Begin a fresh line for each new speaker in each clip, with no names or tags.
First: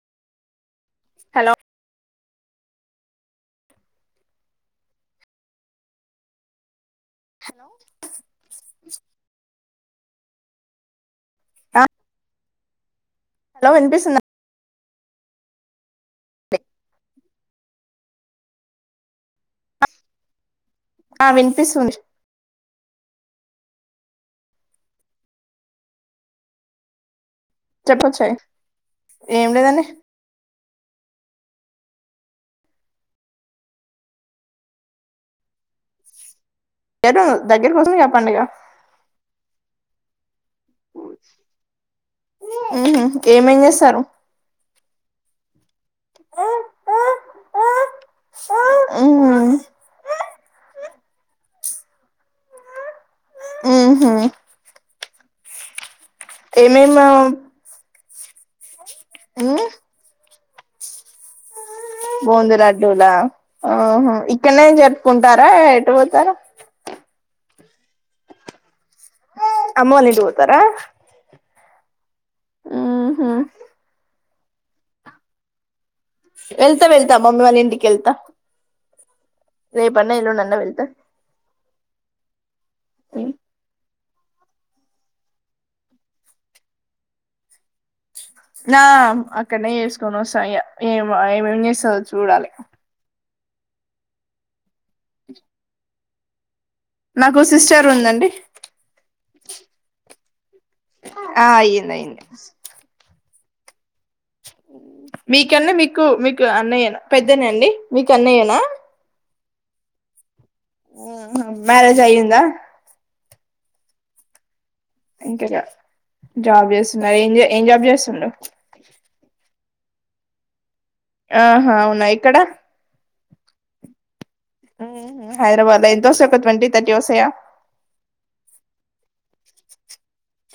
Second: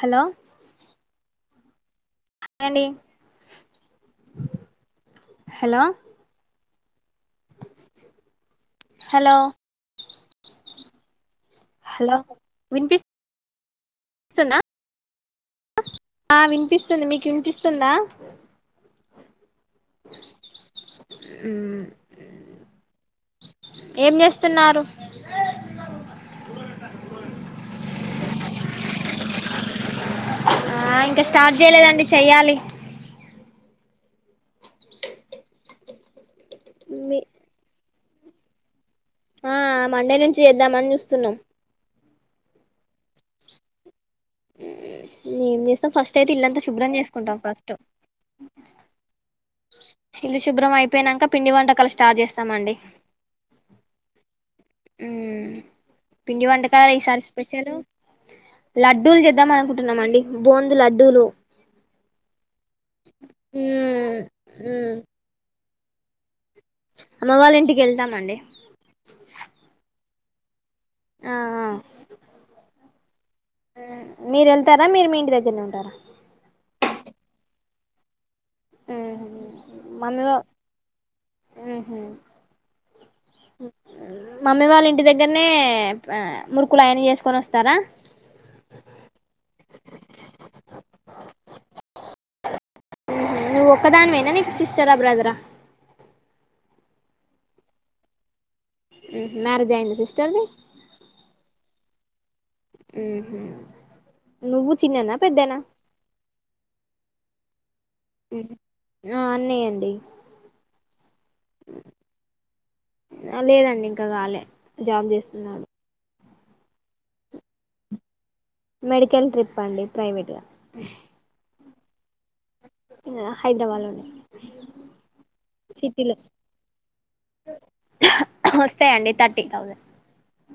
Hello
hello
ండి hello
hello
hello hello వినిపిస్
hello వినిపిస్
స్తుంద ఆ
అండి
వినిపిస్తుంది మీకు వినిపిస్తుందా
ఆ
మ్మ్.
వినిపిస్తుంది
ఏం చేస్తున్నారు
చెప్పొచ్చాయి ఏం లేదండి
ఆ ఇంకా స్టార్ట్ చేయలేదండి చెయ్యాలి మీ
ఎడు దగ్గర కోసం చే పండుగ
ఆ మండే నుంచి చేద్దామని చూస్తున్నాం
హ్మ హ్మ ఏమేం చేస్తారు
ఏం చేస్తాం ఫస్ట్ అయితే ఇల్లంతా శుభ్రం చేసుకుంటాం ఫస్ట్ ఇల్లు శుభ్రం అయిపో పోయినాక పిండి వంటకాలు స్టార్ట్ చేస్తామండి
హ్మ హ్మ
హ్మ పిండి వంటకాలు
ఏమేమి
ఈసారి స్పెషల్ లడ్ ూల్లు చేద్దామ అకుంటున్నామండి బోందు లడ్డూలు
బోందులడ్డడులా ఆహ
మ్మ్.
ఇక్కడనే
మ్మ్.
జరుపుకుంటారా ఏ ఎటుపోతారు
అమ్మ వాళ్ళ ఇంటికి వెళ్తామండి
అమ్మోల ఇంటికి పోతారా
ఆ ఆ
హ్మ హ్మ
మీరు వెళ్తారా మీరు మీ ఇంటి దగ్గరనే ఉంటారా
వెళ్తా వెళ్తా మమ్మీ వాళ్ళ ఇంటికి వెళ్తా రేపన్న
మమ్మీ వా
ఎల్లుండి అన్న వెళ్తా
ఉహు మమ్మీ వాళ్ళ ఇంటి దగ్గరనే మురుకులు ఆయన్ని చేసుకొని వస్తారా
నా అక్కడనే చేసుకొని వస్తాఇగ ఏ ఏమేం చేస్తందో చూడాలి
నువ్వు ఒక్కానివేనా నీక్ సిస్టీరా బ్రాదరా
నాకు సిస్టర్ ఉందండి
ఉమ్ మ్యారేజ్ అయింది సిస్టర్ది
నైది
ఉహు నువ్వు చిన్ననా పెద్దనా
మీకన్నా మీకు మీకు అన్నయ్య పెద్దనే అండి మీకు
ఉహు
అన్నయ్యనా
ఆ అన్నేయండీ
ఆహా మ్యారేజ్ అయిదా
ఆ లేదండి ఇంకా కాలే జాబ్
ఇంకా
చేస్తున్నాడు
జాబ్ చేస్తున్నారు ఏం ఏం జాబ్ చేస్తుండ
మెడికల్ రిప్ పండి ప్రైవేటుగా
ఆహా అవున ఇప్ క్కడ
హైదరాబాద్లోనే
హైదరాబాద్ లో
సిటీలో
ఎంతొస్తాయి ట్వంటథర్టీ వస్తాయా
వస్తాయండి థర్టీ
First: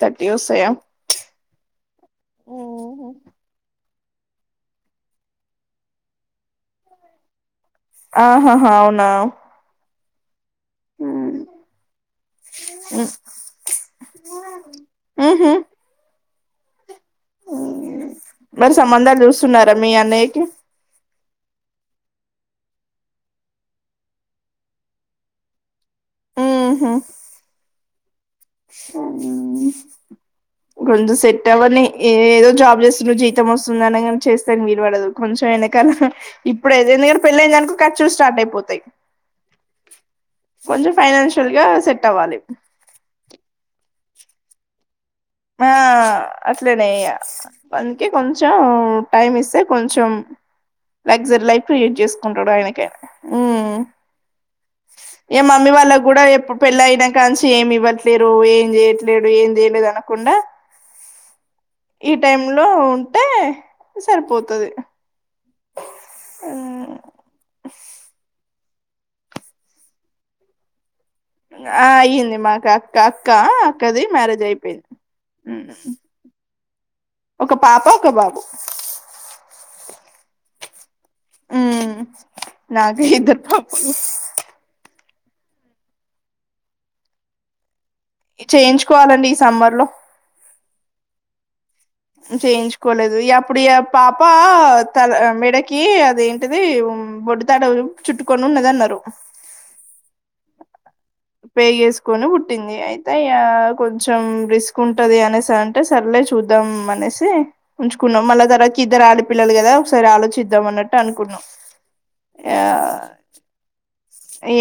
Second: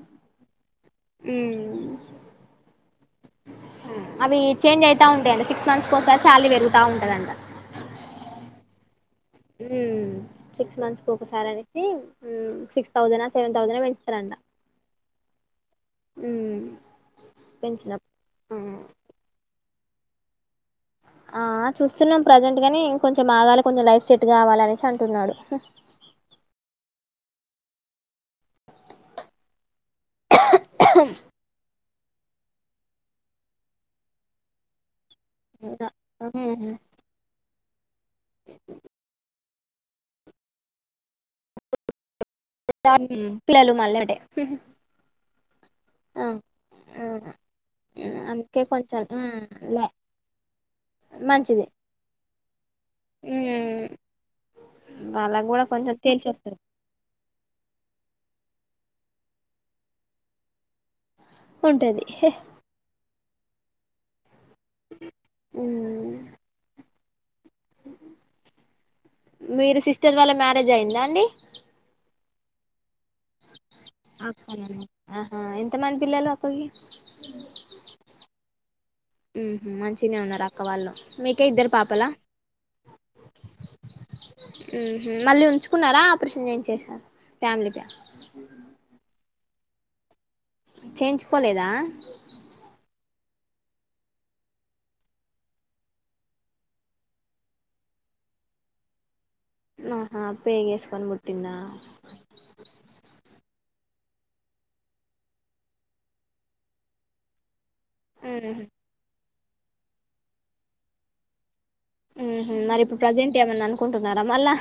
థర్టీ వస్తాయా
థౌజండ్ అవి చేంజ్ అయితా ఉంటాయి అండి సిక్స్ మంత్స్ కోసారి సాలరీ పెరుగుతా ఉంటదంట
ఆహాహా అవున్ అవ్
ఉమ్ సిక్స్ మంత్స్ కు ఒకసారి అనేసి సిక్స్ థౌసండ్ సెవెన్ థౌసండ్ పెంచుతరాంటా ఉమ్
హ్మ్మ్ మరి సంబంధాలు చూస్తున్నారా మీ అన్నయ్యకి
ఆ చూస్తున్నాం ప్రజెంట్ గాని ఇన్ కొంచెం ఆగాలి కొంచెం లైఫ్ సెట్ కావాల అనేసి అంటున్నాడు.
ఉహు [inaudible] కొంచెం సెట్ అవ్వని ఏ ఏదో జాబ్ చేస్తుండ జీతం వస్తుంది అనేగాని చేస్తానికి వీలు పడదు. కొంచెం వెనకాల ఇప్పుడ ఎందుకంటే పెళ్ళి అయిదనుకో ఖర్చులు స్టార్ట్ అయిపోతాయి కొంచెము ఫైన్ న్షియల్ గా సెట్ అవ్వాలి.
పిల్లలు మల్లాడ్డే
ఆ అట్లేనే అయ్య అందుకే కొంచెం
అందుకే కొంచెం
టైం ఇస్తే
లే
కొంచెం లగ్జరీ
మంచిది
లైఫ్ లీడ్ చేసుకుంటాడు. ఆయనకి ఐన ఉ
వాళ్ళకు కూడా
మమ్మీ వాళ్ళ
కొంచెం
కూడా
తెలిసి
ఎప్పు
వస్తది
పెళ్ళ అయినా కాన్చి ఏమి ఇవ్వట్లేరు ఏం ఏం లేడు ఏం జేయలేదనా కుండ
ఉంటది
ఈ టైమ్ లో టే సరిపోత్ తది అ [inaudible]
మీరు సిస్టర్ వాళ్ళ మ్యారేజ్ అయిందా అండి.
ఆ అయ్యింది మాకా అక్క అక్కది మ్యారేజ్
అక్కనండి
అయిపోయింది
ఆహా ఎంతమంది పిల్లలు అక్కకి
ఒక పాప ఒక బాబు
ఉహు మంచినే ఉన్నరా అక్క వాళ్ళు మీకే ఇద్దరు
ఉమ్
పాపలా
నాకే ఇద్దరు పాపలు
హు మళ్ళీ ఉంచుకున్నారా ఆపరేషన్ చేయించేశారా ఫ్యామిలీ ప్యాక్
చేయించుకోవాలండి. సమ్మర్ లో
చేయించుకోలేదా.
చేయించుకోలేదు. ఇయ అప్పుడు ఇయ పాప తల మెడకి అదేంటిది బొడ్డు తాడు చుట్టుకొని ఉన్నదన్నరు.
ఆహా పేగు ఎసుకొని పుట్టిందా
య కొంచెం రిస్క్ ఉంటది. అనేసి అంటే సర్లే చు ద్దాం ఆనేసి ఉంచుకున్నాం మళ్ళ
ఉహు
తర్వాత ఇద్దరు ఆడ పిల్లలు గదా ఒకసారి ఆలోచిద్దాం అన్నట్టు అనుకున్నాం
ఉహు మరి ఇప్పుడు
ఆ
ప్రజెంట్ ఏమన్నా అనుకుం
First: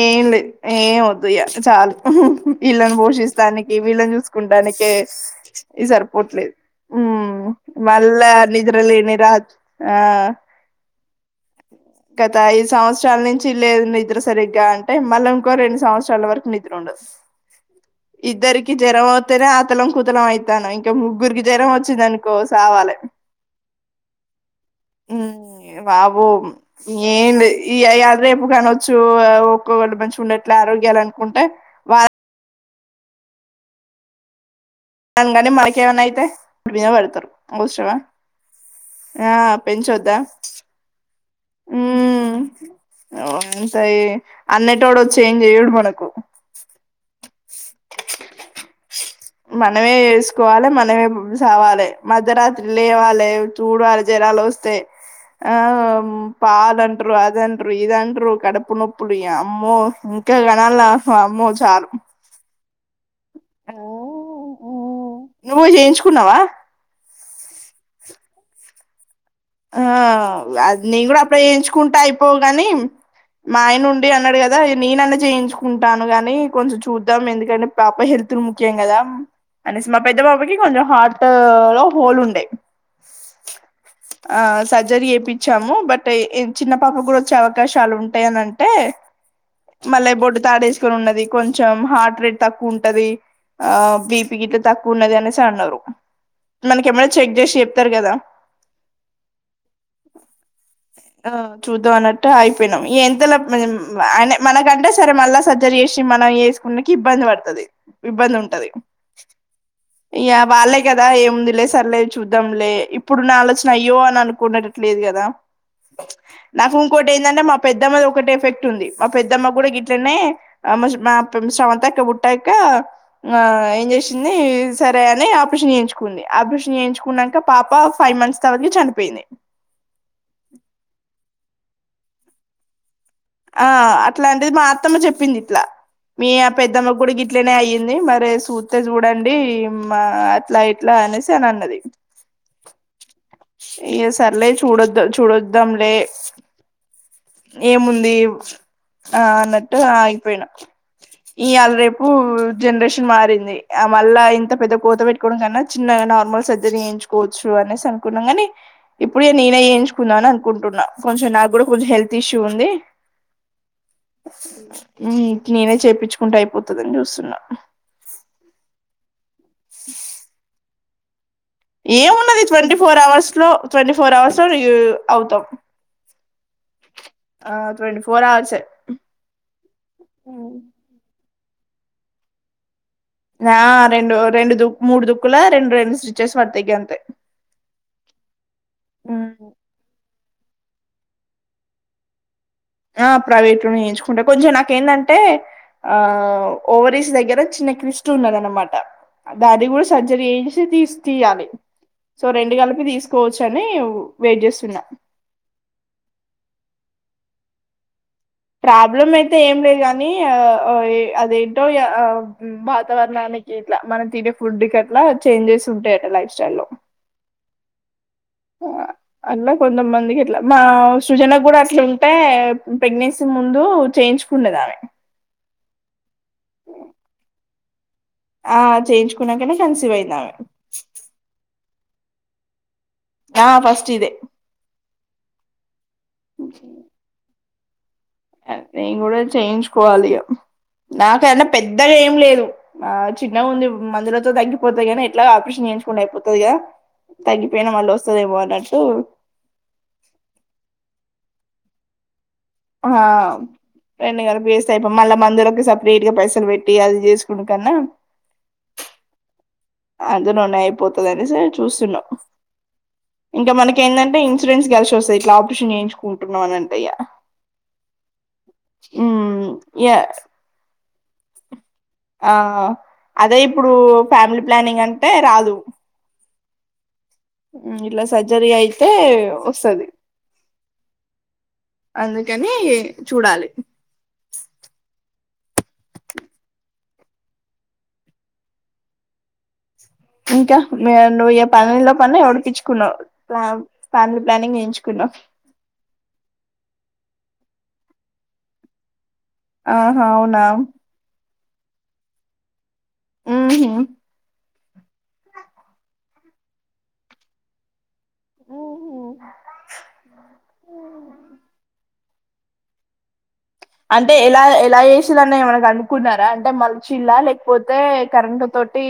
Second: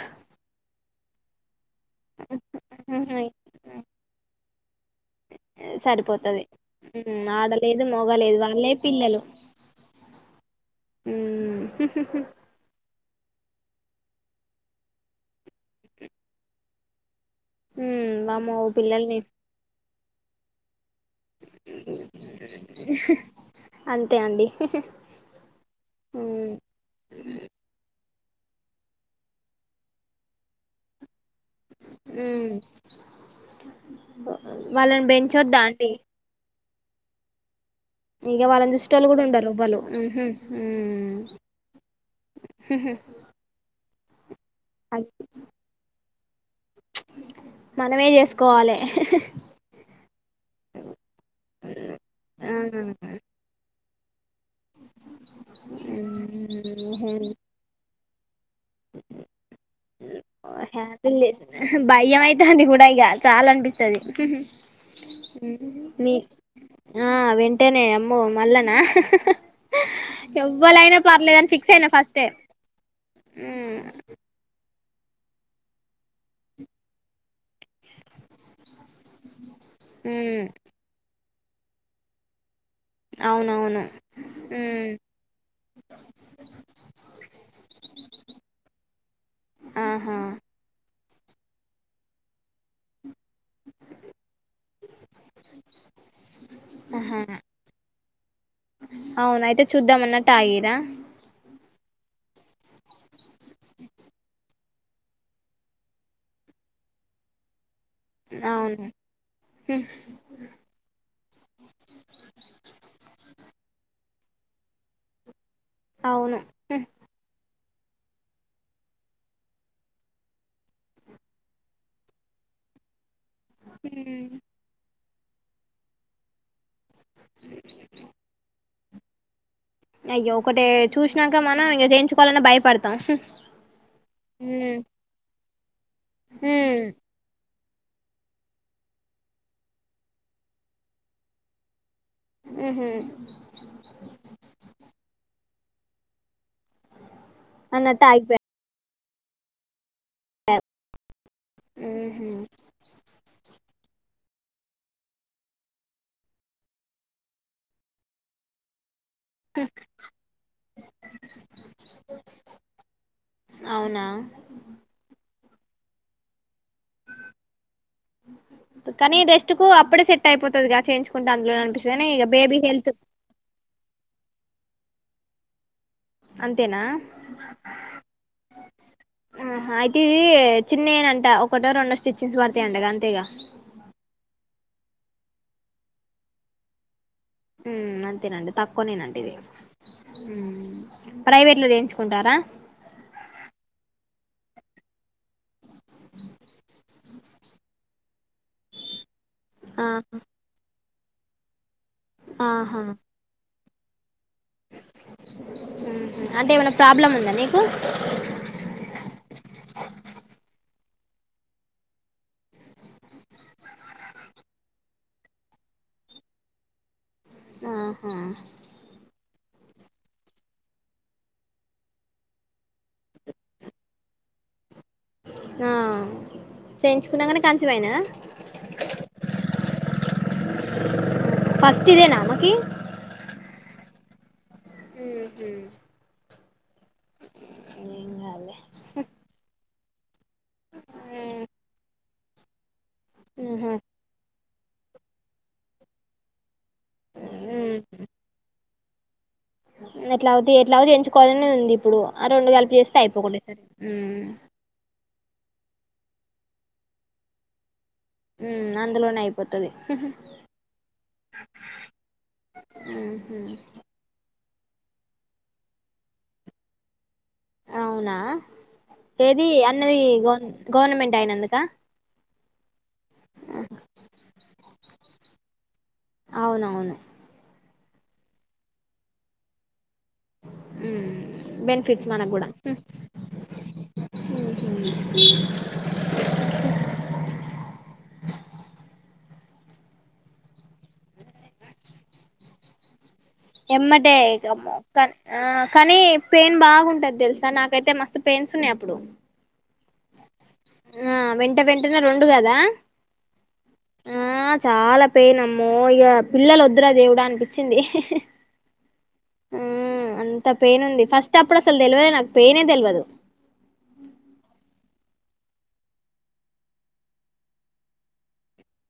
ఏం లేదు ఎం వోదు గో యా చాలు ఉహు వీళ్ళని
ఉహు
పోషిస్తానికి వీళ్ళను చూస్ కుండ నీకే ఈసారి
సరిపోతది
పోట్లేదు ఉ
ఉమ్
మ్
ఆడలేదు
మళ్ళా
మోగలేదు వాళ్ళే
నిద్రా లేని
పిల్లలు
రాత్ ఆ
ఉమ్
గత ఐదు సంవత్స టల్ నుంచి లేదు నిద్ర సరిగ్గా అంటే మళ్ళా ఇంకో రెండు సంవత్సరాల వరకు నిద్ర ఉండదు
ఉమ్ వామ్మో
ఇద్దరికి జ్వరం
పిల్లల్ని
అవుతనే ఆతలం కు తలం అయితనం ఇంక ముగ్గురికి జ్వరం వచ్చిందనుకో సావలే
అంతే అండి
ఉ బాబు
ఉమ్
ఏంలేదు ఈయ అయదు రేపు కానోచ్చు ఒక్కో ఒకటి మంచిగా ఉండట్లే ఆరోగ్యలు ఉంటే వార్
బా
అం గాని మనకేమన్న అయితే మీద వడ్తరు
ఇగ వాళ్ళని జూశ్టోల్లు గుడుండరు ఒవ్వలు
పెంచొద్దా
మ్హ్ ఉహు
దయే అన్నెటోడొచ్చి ఏం జెయ్యడు మనకు
మనమే చేసుకోవాలే
మనమే ఎసుకోవాలి మనమే సవాలె మధ్యరాత్రి లేవాలి ఊడ్వాలె జరాలొస్తే ఆ పాల్ అంటరు ఇదంటరు కడపు నొప్పులు యామ్మో
భయ్యం అయితాందిపుడు చాలా అనిపిస్తది
నువ్వు
మ్
చేయించుకున్నావా
ఆ వెంటనే అమ్మో మళ్ళనా హ హ హ హ
ఆ అది నేను గూడ అప్పుడే
ఫిక్స్ అయినా
చేయించుకుంటే
ఫస్టే
అయిపోవుగని మా
ఉమ్
ఆయన ఉండి అన్నడు గదా నేన అన్న చేయించుకుంటాను గానీ కొంచెం చూద్దాం ఎందుకంటే పాప హెల్త్ ముఖ్యం గదా అనెసి మా పెద్ద
ఉమ్
బాబకి కొంచెం హా అ లో హోల్ ఉండె
అవునవును
ఆ
ఉమ్
సర్జరీ ఏపిచ్చాము బట్ ఎ ఎం మళ్ళ చిన్న పాప కూడా ఒచ్చే అవకాశాలు ఉంటయని అంటే మళ్ళీ
ఆహా
బొడ్డు తాడేసి ఉన్నది కొంచెం హార్ట్ రేట్ తక్కువ ఉంటది ఆ బీపి గిట్ల తక్కువ ఉన్నది అనేసి అన్నారు మనక ఏమై
ఆహా
చెక్ ఏశి చెప్తరు కదా
అవున అయితే చూద్దామన్నట్టు ఆగిరా
ట్టు అగిపోయినం ఎంత మనకంటే సరే మళ్ళా సర్జరీ చేసి మనం వేసుకుడానికి ఇబ్బంది పడుతుంది ఇబ్బంది ఉంటది
అవును
ఇఅ వాళ్ళే గదా ఏముంది లేదు సార్లే చూద్దాం లే ఇప్పుడు నా ఆలోచన అయ్యో అని అనుకునేటట్ లేదు గదా
అవును
నాకు
హ్మ్.
ఇంకోటేదంటె మ పెద్దమ్మది ఒకట ఎఫెక్ట్ ఉంది మా పెద్దమ్మ కుడ గిట్లనే మ స్రవంతక్క బుట్టాక ఆ ఏం
హ్మ్.
జేశింది సర్ అని ఆపరేషన్ చేయించుకుంది ఆపరేషన్ చేయించుకున్నాక పాప ఫైవ్ మంత్స్ వకి చనిపోయింది
అయ్యో ఒకటే చూశ్నాక మనం ఇంగ చేయించుకోవాలన్న భయపడతం
ఆ అట్లాంటిది మా అత్తమ్మ చెప్పింది ఇట్ల మీ ఆ
హ్మ్.
పెద్దమ్మ గుడికి ఇట్లనే అయ్యంది అయింది మరె చూస్తే చూడండి మా అట్ల ఇట్లా అనేసి అని అన్నది
ఉహు
ఇగ సర్లే చూడొద్ద చూడొద్దాంలే
అన్నట్టు
ఏముంది
ఆగిపోయా
ఆ అన్నట్టు ఆగిపోయినం ఇయాళ్ రేపు
హుహు.
జెన్రేషన్ మారింది ఆ మళ్ళా ఎంత పెద్ద కోత పెట్టుకోవడం కన్నా చిన్నగా నార్మల్ సర్జరీ చేయించుకోవచ్చు అనేసి అనుకున్నాం గాని ఇప్పుడే నేనే ఎంచుకున్నాను అనుకుంటున్నాను కొంచెం నాకు కూడా కొంచెం హెల్త్ తిష్యు ఉంది
అవునా
నే నె చేపించుకుంట అయిపో తదింగ [unintelligible]
కానీ దేశ్ ట్కు అప్పుడే సెట్ అయిపోతదిగా హె
ఏం ఉన్నది ట్వంటీ ఫోర్ అవర్స్ లో ట్వంటీ ఫోర్ అవర్స్ లోన అవుతవ్
అంతేనా
ఫోర్ అవర్సే
ఆహ అయితే ఇది చిన్న యెనంట ఒకటో రెండో స్టిి చ్చస్ పడతాయంంటగా
రా రెండు రెండు దుః మూడు దుక్కుల రెండు రెండు స్టిచ్చెస్ పడతా్ అంతే
ఉమ్ అంతేనండి తక్కువనేేనండి ఇది ప్రైవేట్ లో జేయించుకుంటార
ఆ ప్రైవేట్ లోనె జేయించుకుంటం కొంచం నాకేంటంటే ఆ ఓవరీస్ దగ్గర చిన్న క్రిస్ట్ ఉన్నదన్నమాట దాన్ని కూడ
ఆహా
సర్జరీ ఏంసి తీసు తీయ్యాలి సో రెండు
ఆహా!
కల్పి తీసుకోవచ్చు అండి ని
అంటే ఏమన ప్రాబ్లమ్ ఉంద మీకు
ప్రాబ్లం అయితే ఏం లేదు కానీ ఆ, అదేంటో వాతావరణానికి ఇట్ల మనం తినే ఫుడ్ కి అట్ల చేంజెస్ ఉంటాయట లైఫ్ స్టైల్ లో
[inaudible]
[inaudible] అట్ల కొంతమందికి అట్లా మా సృజన కూడ అట్ల ఉంటే ప్రెగ్నెన్సీ ముందు చేయించుకుండేదామె
చేయించుకున్నా కానే కొంచెమైనా
ఆ చేయించుకున్నాకనే [inaudible]
ఫస్ట్ దే నాన్నకి
ఆ ఫస్ట్ ఇదే
ఉహు
ఉహు ఆ
కాదులే
ఎప్పుడే చెంజే నాకన్నా పెద్ద గా ఏం లేదు చిన్నగా ఉంది
ఆహా
మందులతో తగ్గి పోతేగిన ఎట్లా ఆపరేషన్ చేయించకుండా అయిపోతాది గా తగ్గిపోయినది మళ్ళా వస్తాదేమో అన్నట్టు
అట్లాతే ఎట్లా చేయించుకోవాలనే ఉంది ఇప్పుడు ఆ రెండు కల్పి
ఆ
చేస్తే అయిపోతుండా
రెండు కలిపి చేస్తే అయిపో మళ్ళా మందులకి సపరేట్ గా పైసలు పెట్టి అది చేసుకుంటన్నాం
మ్మ్ అందులోనే అయి
అందులోనే అయిపోతాదని సార్ చూస్తున్నాం
ఉహు
ఇన్సూరెన్స్ కలిసివస్తాయి ఇట్ల ఆపరేషన్ చేయిచుకుంటున్నాం అనంటయ్యా
అవునా ఏది
ఇగ
అన్నది ఒక్ గవర్నమెంట్ అయినందుక
ఆ అదే ఇప్పుడు ఫ్యామిలీ ప్లానింగ్ అంటే రాదు
అవునవును
ఇట్లా సర్జరీ అయితే వస్తది
బెనిఫిట్స్ మనకు కూడా
అందుకని చూడాలి
ఈ [unintelligible]
ఇంకా నువ్వుఏ పన్నులో పన్ను ఎవడికిచ్చుకున్నావ్
ఎమ్మటే ఇక కా ఆ కానీ పెయిన్ బాగుంటది తెలుసు నాకైతే మస్తు పెయిన్స్ ఉన్నాయి అప్పుడు
ఆహ అవునా
ఆ వెంట వెంటనే రెండు కదా
ఆహ
ఆ చాలా పెయిన్ అమ్మో ఇక పిల్లలు వద్దురా దేవుడా అనిపించింది
ఉహు
మ్మ్ అంత పెయిన్ ఉంది ఫస్ట్ అప్పుడు అసలు తెలవద్ నాక్ పెయినే తెలవదు
అంటే ఎలా ఎలా చేసిండ్రు అని ఏమన్నా కనుకున్నారా అంటే మన్చుల లేకపోతే కరెంట్ తోటి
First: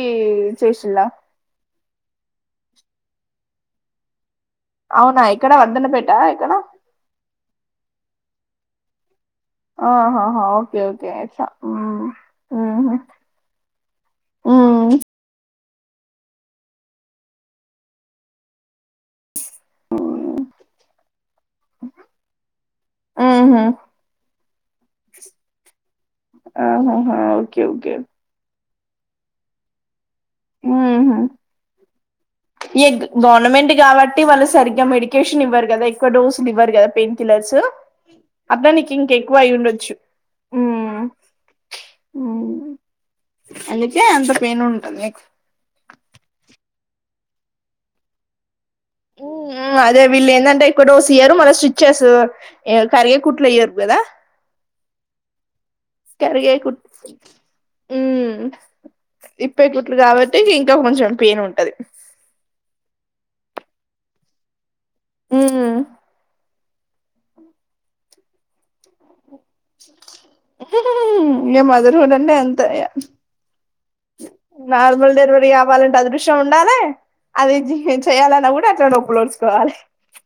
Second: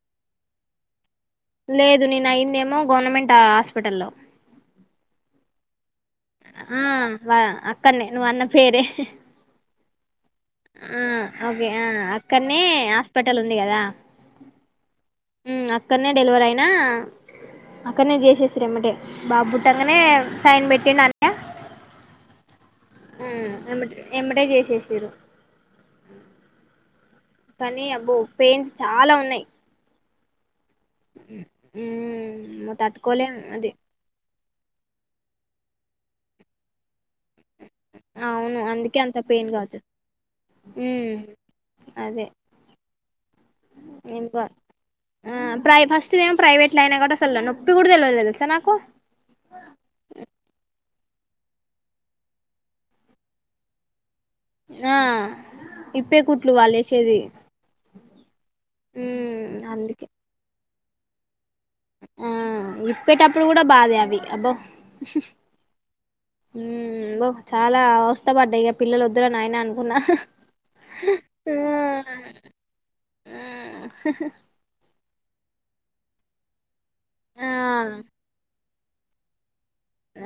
చేసిల్ల
లేదు నేను అయ్యింది ఏమో గవర్నమెంట్ హాస్పిటల్లో
అవునా ఇక్కడ వద్దన్న పెట్
మ్మ్ వా ఆక్ సర్లే నువ్వు అన్న పేరే
ఓహో
మ్మ్ అదే ఆ అక్కడనే
హుహు.
హాస్పిటల్ ఉంది కదా
హ్మ్.
అక్కడనే డెలివర్ అయినా అక్కడనే చేసేసి ఏమ్మటే బాబు పుట్టంగానే సైన్ పెట్టిండు అన్నయ్య హూమ్
హుహు.
ఎమ్మటే ఎమ్మటే చేసేసిరు
ఆహాహా! ఓకే.
కానీ
ఓకే.
అబ్బో పెయిన్స్ చాలా ఉన్నాయ్ ఊమ్
ఏక్ గవర్నమెంట్ కాబట్టి వాళ్ళు సరిగ్గా మెడి కేషన్ ఇవ్వరు కదా ఎక్కువ డోస్లు ఇవ్వరు కదా పెయిన్ కిల్లర్స్.
ఆ
అట్లా నీకు
ఫస్ట్
ఇంకెక్కువ అయ్యుండొచ్చు. హ్మ్. హ్మ్. అందుకే అంత పెయిన్ ఉంటది నీకు.
ఏమో ప్రైవేట్ అట్లగనై అసలు నొప్పి కూడా తెల్వలేద తెలుసా నాకు
ఊమ్ అదే వీళ్ళు ఎందంటే ఎక్కువ డోస్ ఇయరు మల్ల స్టిచెస్ కరగే కుట్లు ఏయరు కదా
ఆ ఇప్పే కుట్లు
కరిగే
వాళ్ళు
కుట్
వేసేది
ఊమ్
మ్మ్
ఇప్పే కుట్లు
అందుకే
కాబట్టి ఇంకా ఇంకా కొంచెం పెయిన్ ఉంటది
ఆ ఇప్పేటప్పుడు కూడా బాధ అవి అబ్బో
ఊమ్
ఉమ్ బ్బో చాలా అవస్త పడ్డా ఇక పిల్లలు వద్దు ఇదుగో నాయనా అనుకున్నా
ఇగ మదర్
ఆ
హుడ్ అంటే అంతే ఇగ
ఆ
నార్మల్ డెలివరీ కావాలంటే అదృశ్యం ఉండాలే అది
ఆ
చేయాలన్నా కూడా క శెనగపప్పులు వలుసు కోవాలి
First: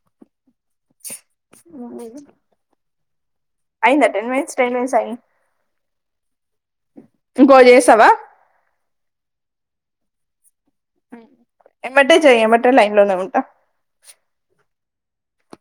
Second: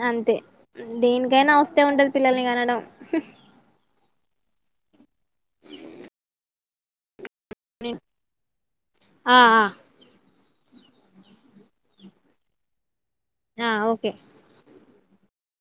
అంతే దేనికైనా వస్తే ఉంటది పిల్లల్ని కనడం సిస్
అయిందా టెన్ మినిట్స్ టెన్ మినిట్స్ అయింది ఇంకో చేస్తావా
ఆ ఆ
ఎమటే చెయి ఎమటే లైన్లే నే వు
ఆ ఓకే